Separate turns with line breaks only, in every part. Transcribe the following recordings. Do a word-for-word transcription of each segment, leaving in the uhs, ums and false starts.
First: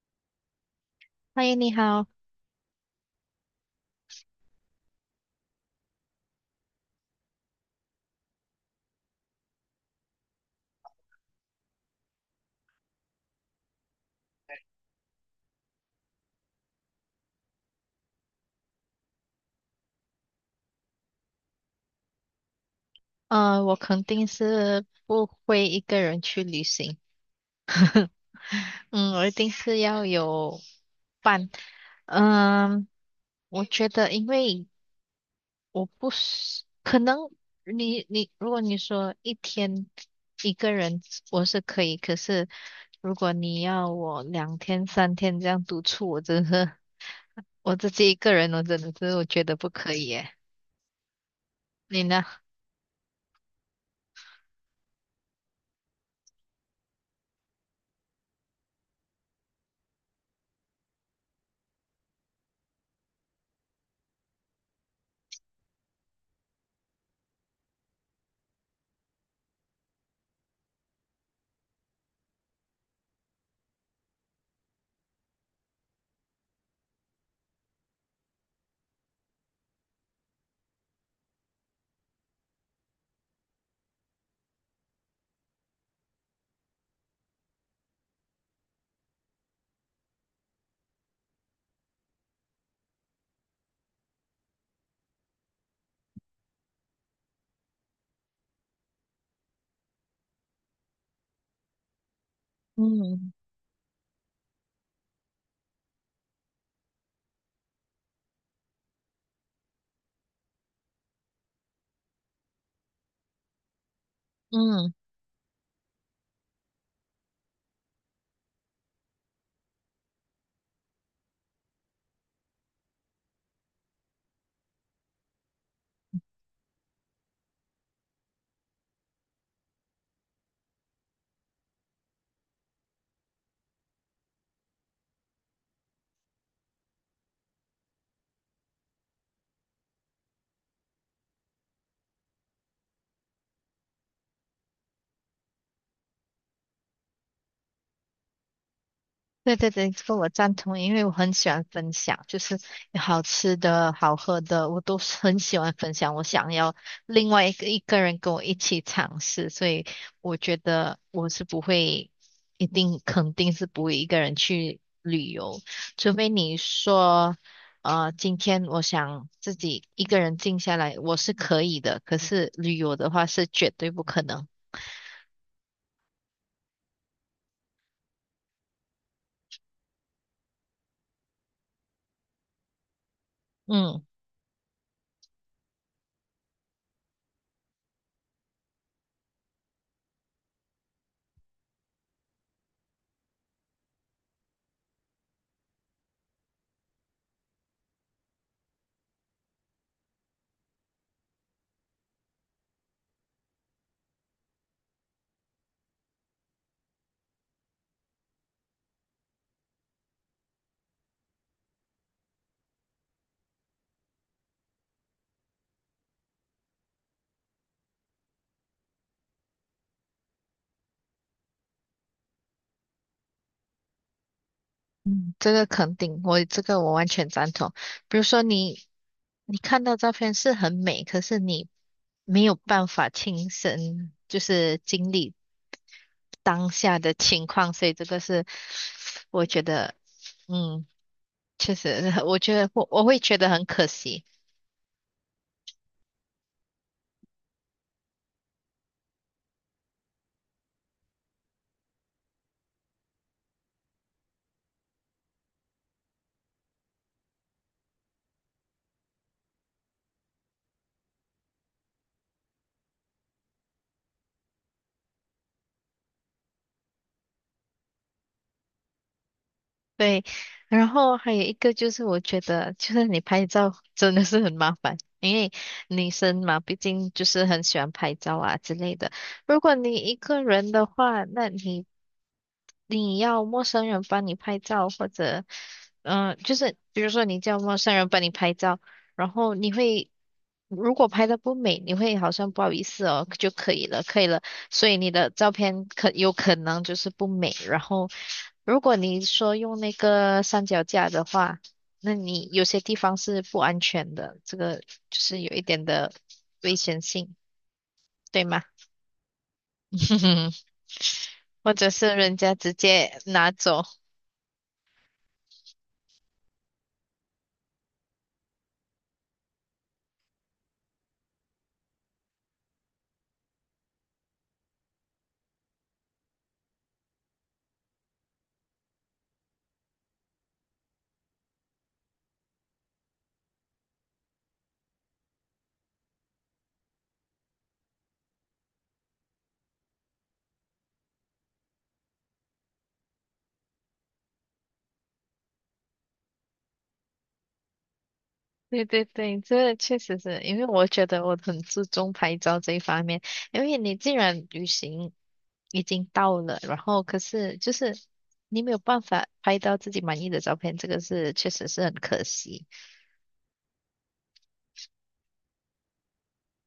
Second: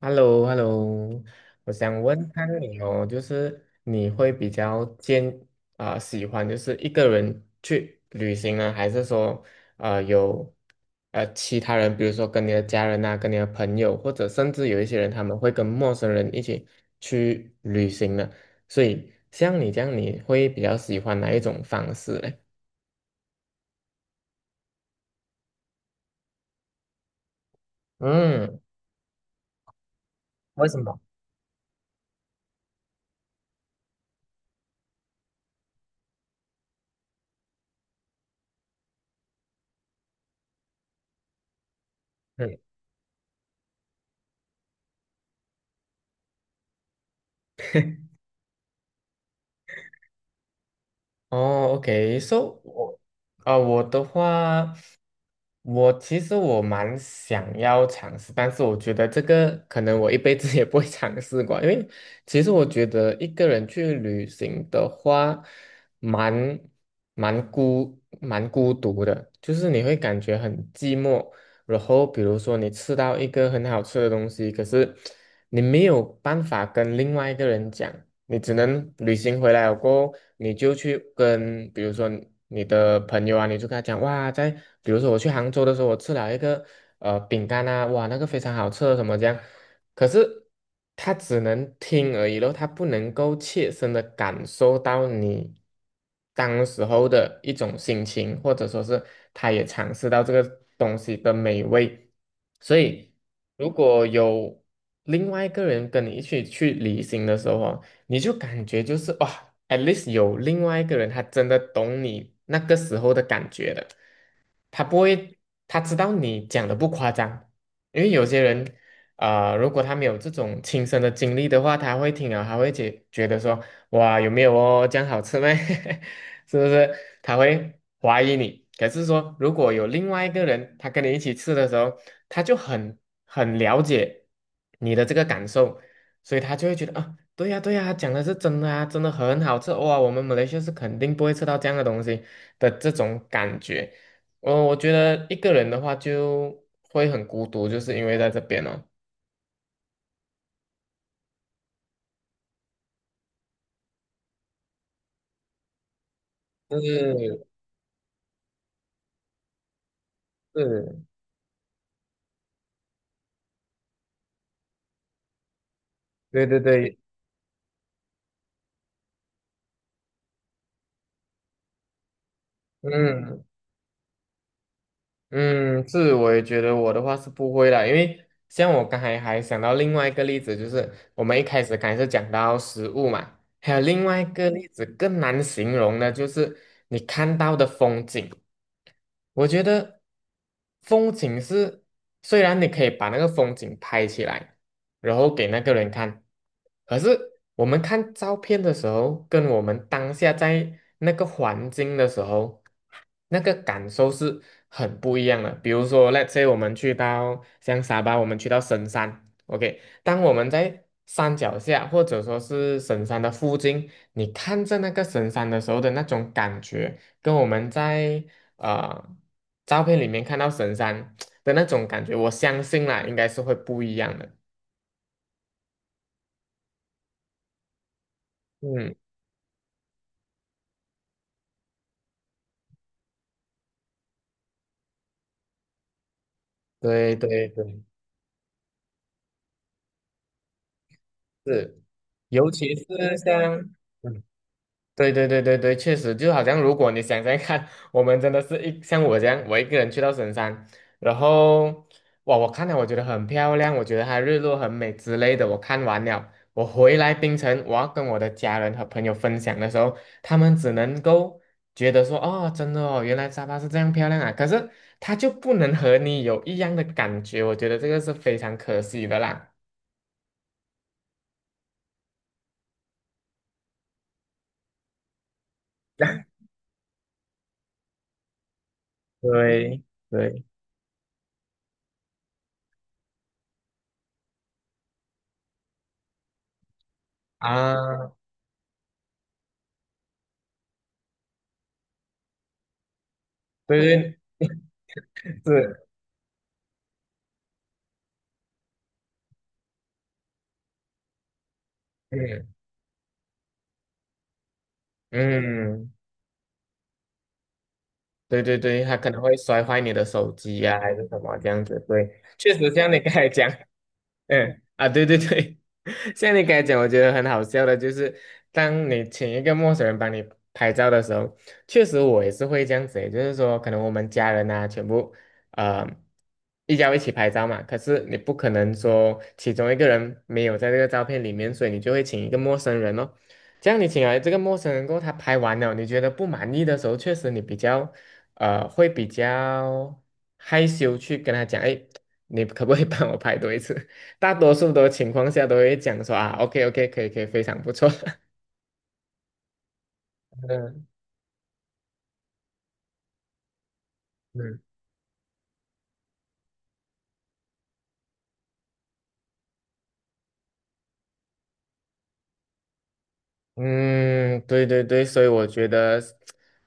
h e l l o h e l l o
嗨，你
我想
好，
问看你哦，就是你会比较坚啊、喜欢就是一个人去旅行呢，还是说呃有呃其他人，比如说跟你的家人啊，跟你的朋友，或者甚至有一些人他们会跟陌生人一起去旅行呢？所以像你这样，你会比较喜欢哪一种方式嘞？
呃，我肯定是不会一个人去旅行，
嗯，
嗯，我一定是要有
为什么？
伴，嗯，我觉得因为我不是，可能你你如果你说一天一个人我是可以，可是
嗯。
如果你要我两天三天这样独处，我真是我自己一个人，我真的是我觉得不可以耶，
哦
你呢？
，OK，so 我啊、我的话，我其实我蛮想要尝试，但是我觉得这个可能我一辈子 也不会尝试过，因为其实我觉得一个人去旅行的话，蛮蛮孤蛮孤独的，就是你会感觉很寂寞。然后比如说你吃到一个很好吃的东西，可是你没有办法跟另外一个人讲。你只能旅行回来了过后，你就去跟，比如说你的朋友啊，你就跟他讲，哇，在比如说我去杭州的时候，我吃了一个呃饼干啊，哇，那个非常好吃，什么这样。可是他只能听而已咯，他不能够切身的感受到你当时候的一种心情，或者说是他也尝试到这个东西的美味。所以，
嗯。
如果有另外一个人跟你一起去旅行的时候哦你就感觉就是哇，at least 有另外一个人，他真的懂你那个时候的感觉的，他
嗯，
不会，他知道你讲的不夸张，因为有些人，呃，如果他没有这种亲身的经历的话，他会听了，他会觉觉得说，哇，有没有哦，这样好吃吗？是不是？他会怀疑你。可是说，如果有另外一个人，他跟你一起吃的时候，他就很很了解你的这个感受。所以他就会觉得啊，对呀，对呀，讲的是真的啊，真的很好吃哇！我们马来西亚是肯定不会吃到这样的东西的这种感觉。我我觉得一个人的话就会很孤独，就是因为在这边哦。
对对对，这个我赞同，因为我很喜欢分享，就是有好吃的、好喝的，我都是很喜欢分享。我想要另
是，
外一个一个人跟我一起尝试，所以我觉得我是不会，一定肯定是不会一个人去旅游，除非
对
你
对对，
说，呃，今天我想自己一个人静下来，我是可以的，可是旅游的话
嗯
是绝对不可能。
嗯，是，我也觉得我的话是不会啦，因为像我刚才还想到另外一个例子，就是我们一开始刚才是讲到食物嘛，还有
嗯，
另外一个例子更难形容的，就是你看到的风景。我觉得风景是，虽然你可以把那个风景拍起来，然后给那个人看，可是我们看照片的时候，跟我们当下在那个环境的时候，那个感受是很不一样的。比如说，let's say 我们去到像沙巴，我们去到神山，OK，当我们在山脚下或者说是神山的附近，你看着那个神山的时候的那种感觉。跟我们在啊，照片里面看到神山 的那种感觉，我相信啦，应该是会不一样的。
这个肯定，我这个我完全赞同。比如说你。
嗯，
你看到照片是很美，可是你没有办法亲身就是经历当下的
对
情
对
况，
对，
所以这个是我觉得，嗯，确
是，
实，我
尤
觉得
其是
我我会觉得
像
很可
嗯
惜。
对对对对对，确实，就好像如果你想想看，我们真的是一像我这样，我一个人去到神山，然后哇，我看了我觉得很漂亮，我觉得它日落很美之类的，我看完了，我回来槟城，我要跟我的家人和朋友分享的时候，他们只能够觉得说，哦，真的哦，原来沙发是这样漂亮啊，可是它就不能和你有一样的感觉，我觉得这个是非常可惜的啦。
对，然后还有一个就是我觉得，就是你拍照 真的是很麻烦，因为女生 嘛，毕竟就是很喜欢拍照啊之类的。如果
对
你一个
对
人的话，那你你要陌生人帮你拍照，或者，嗯、就是比如说你叫陌生人
啊，
帮你拍照，然后你会，如果拍的不美，你会好像不好意思哦，就可以了，
对
可以了。所以你的照片
对
可有可能就是不美。然后，如果你说用那个三脚架的话，那
是。
你有些地方是不安全的，这个就是有一点
嗯，
的危险性，
对
对
对
吗？
对，他可能会摔坏你的手机 呀、还是什么这样
或
子。
者是
对，
人家
确
直
实像你刚
接
才讲，
拿走。
嗯啊，对对对，像你刚才讲，我觉得很好笑的，就是当你请一个陌生人帮你拍照的时候，确实我也是会这样子欸，也就是说，可能我们家人啊，全部呃一家一起拍照嘛，可是你不可能说其中一个人没有在这个照片里面，所以你就会请一个陌生人哦。这样你请来这个陌生人过后，他拍完了，你觉得不满意的时候，确实你比较呃会比较害羞去跟他讲，哎，你可不可以帮我拍多一次？大多数的情况下都会讲说啊，OK OK，可以可以，非常不错。
对对对，这确实是 因为我
嗯
觉得我很注重拍照这一方面，因为你既然
嗯，
旅行已经到了，然后可是就是你没有办法拍到自己满意的照片，这个是确实是很可惜。
嗯，对对对，所以我觉得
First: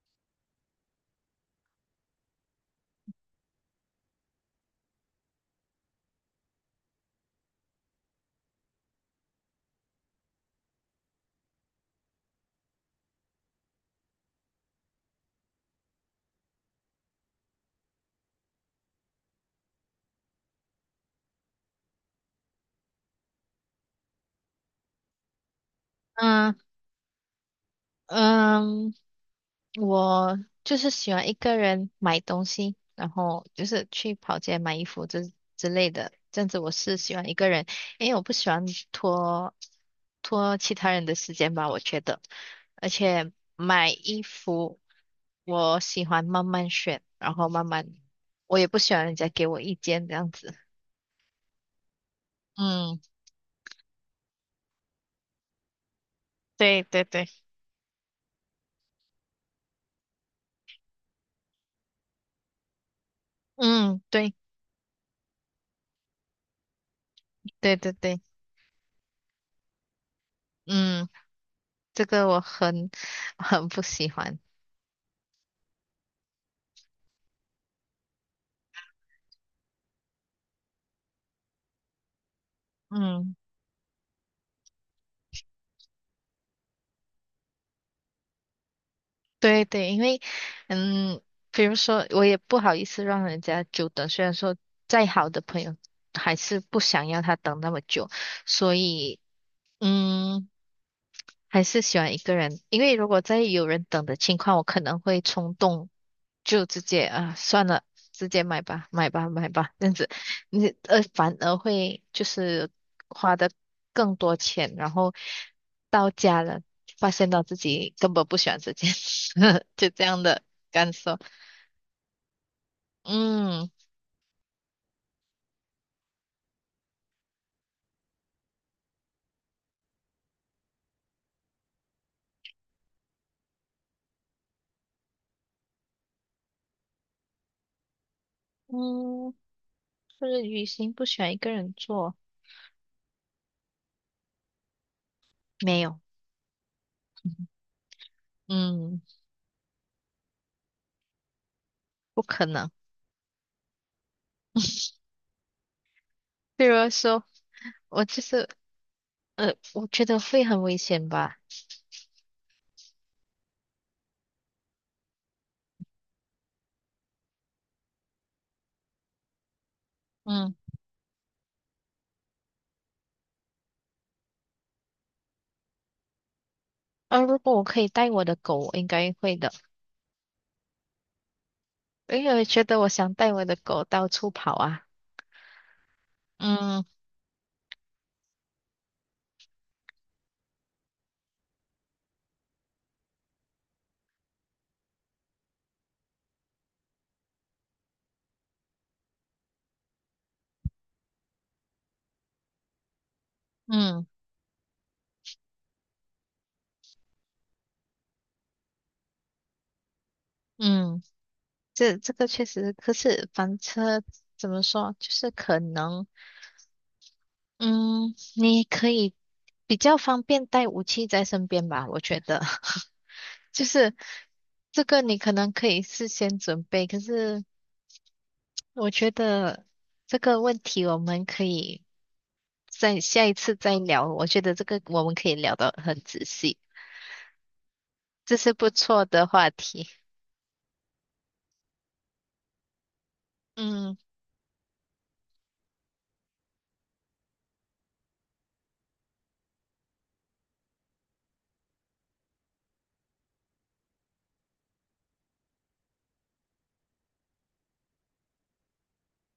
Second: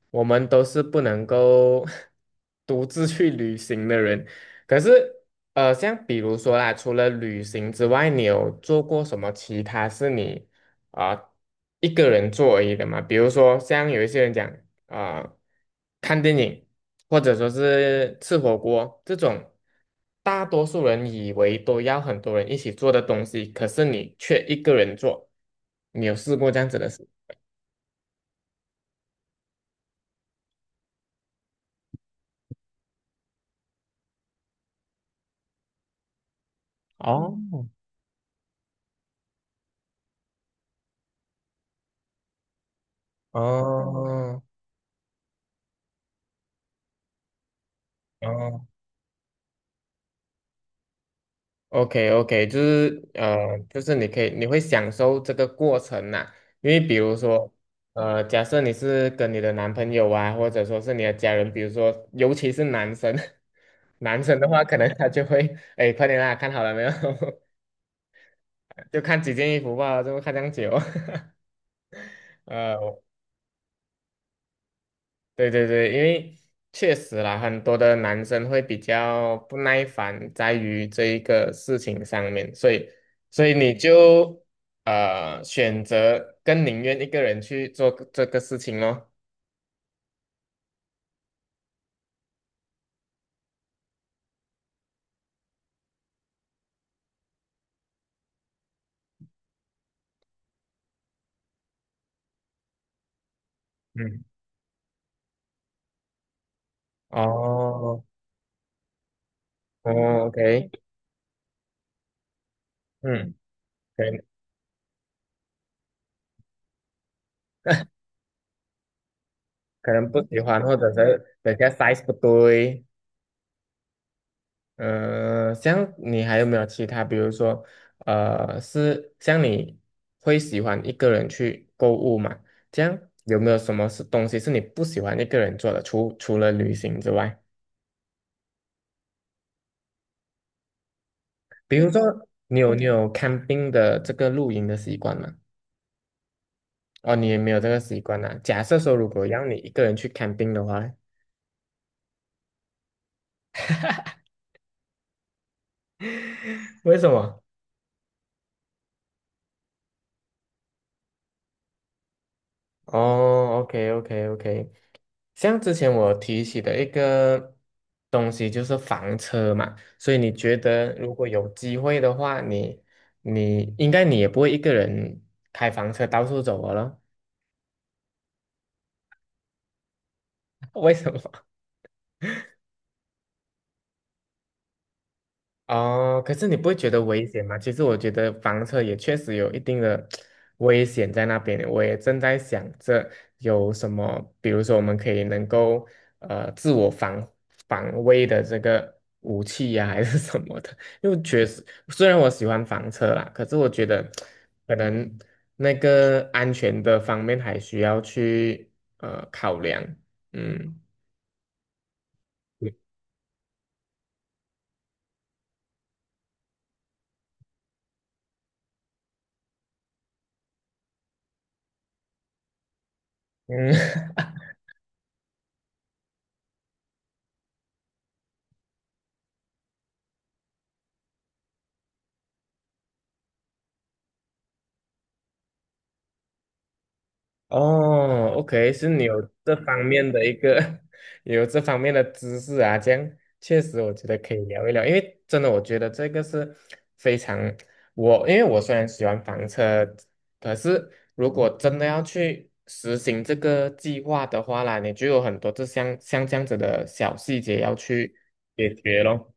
我们都是不能够 独自去旅行的人。可是，呃，像比如说啦，除了旅行之外，你有做过什么其他是你啊、一个人做而已的吗？比如说，像有一些人讲啊、呃看电影或者说是吃火锅这种，大多数人以为都要很多人一起做的东西，可是你却一个人做，你有试过
嗯
这样子的？事？
嗯，我就是喜欢一个人买东西，然后就是去跑街买衣服之之类的，这样子我是喜欢一个
哦
人，因为我不喜欢拖。拖其他人的时间吧，我觉得。而且买衣
哦
服，我喜欢慢慢选，然后慢慢，我
哦
也不喜欢人家给我意见这样子。
，OK OK，就
嗯，
是呃，就是你可以，你会享受这个过程呐、因为
对
比
对
如
对，
说，呃，假设你是跟你的男朋友啊，或者说是你的家人，比如说，尤其是男生，
嗯，
男
对，
生的话，可能他就会，哎，快点啦，看好了没有？
对对对，
就看几件衣服吧，就看这样久。
嗯，这个我 很
呃。
很不喜欢。
对对对，因为确实啦，很多的男生会比较不耐烦在于这一个事情上面，所以
嗯，
所以你就呃选择更宁愿一个人去做个这个事情咯。
对对，因为嗯，比如说，我也不好意思让人家久等，虽然说再好的朋友还是不想要他等那么久，所以，嗯。还是喜欢一个人，因为如果在有人等的
嗯，
情况，我可能会冲动，就直接啊算了，
哦，
直接买吧，买吧，买吧，这
哦
样子，你
，OK，
呃反而会就是
嗯，
花的
可
更
能
多钱，然后到家了，发现到自己根本不喜欢这件事，就
可
这
能
样
不喜
的
欢，或者
感受。
是等下 size 不对。
嗯
呃，像你还有没有其他，比如说，呃，是像你会喜欢一个人去购物嘛？这样有没有什么是东西是你不喜欢一个人做的？除除了旅行之外，
嗯，就是旅行不喜欢一个人
比如说
做，
你有你嗯有看病的这个露营的习惯吗？
没有，
哦，你也没有这个习惯啊。假设说，
嗯，
如果让你一个人去看病的话，
不可能。比如
为什
说，
么？
我就是呃，我觉得会很危险吧。
哦，OK OK OK，像之前我提起的一个东西就是房车嘛，所以你
嗯，
觉得如果有机会的话，你你应该你也不会一个人开房车到处走了咯
呃，如果我可以带我的狗，我应该会的，
为什么？
因为我觉得我想带我的狗到处跑啊。
哦，可是你不会
嗯
觉得危险吗？其实我觉得房车也确实有一定的危险在那边。我也正在想着有什么，比如说我们可以能够呃自我防防卫的这个武器呀、还是什么的。因为确实，虽然我喜欢房车啦，可是我觉得
嗯
可能那个安全的方面还需要去呃考量。嗯
嗯，这这个确实，可是房车怎么说，就是可能，嗯，你可以比较方便带武器在身边吧，我觉得，就
嗯，
是 这个你可能可以事先准备，可是我觉得这个问题我们可以在下一次再聊，我觉得这个我们可以聊得很仔细。
哦
这是不
，OK，是
错
你有
的话
这方
题。
面的一个 有这方面的知识啊，这样确实我
嗯，
觉得可以聊一聊，因为真的我觉得这个是非常我，因为我虽然喜欢房车，可是如果真的要去实行这个计划的话啦，你就有很多这像像这样子的小细节要去解决咯。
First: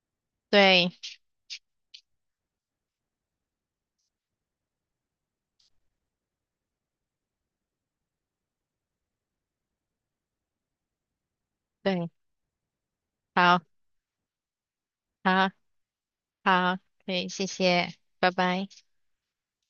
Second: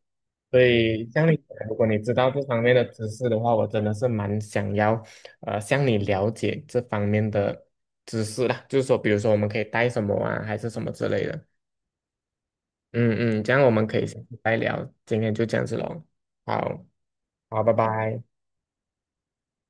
所
对
以像你讲如果你知道这方面的知识的话，我真的是蛮想要，呃，向你了解这方面的知识啦。就是说，比如说我们可以带什么啊，还是什么之类的。
对，
嗯嗯，这
好，
样我们可以下次再聊。今天就
好，
这样子喽。
好，
好，
可以，谢
好，拜
谢，
拜。
拜拜。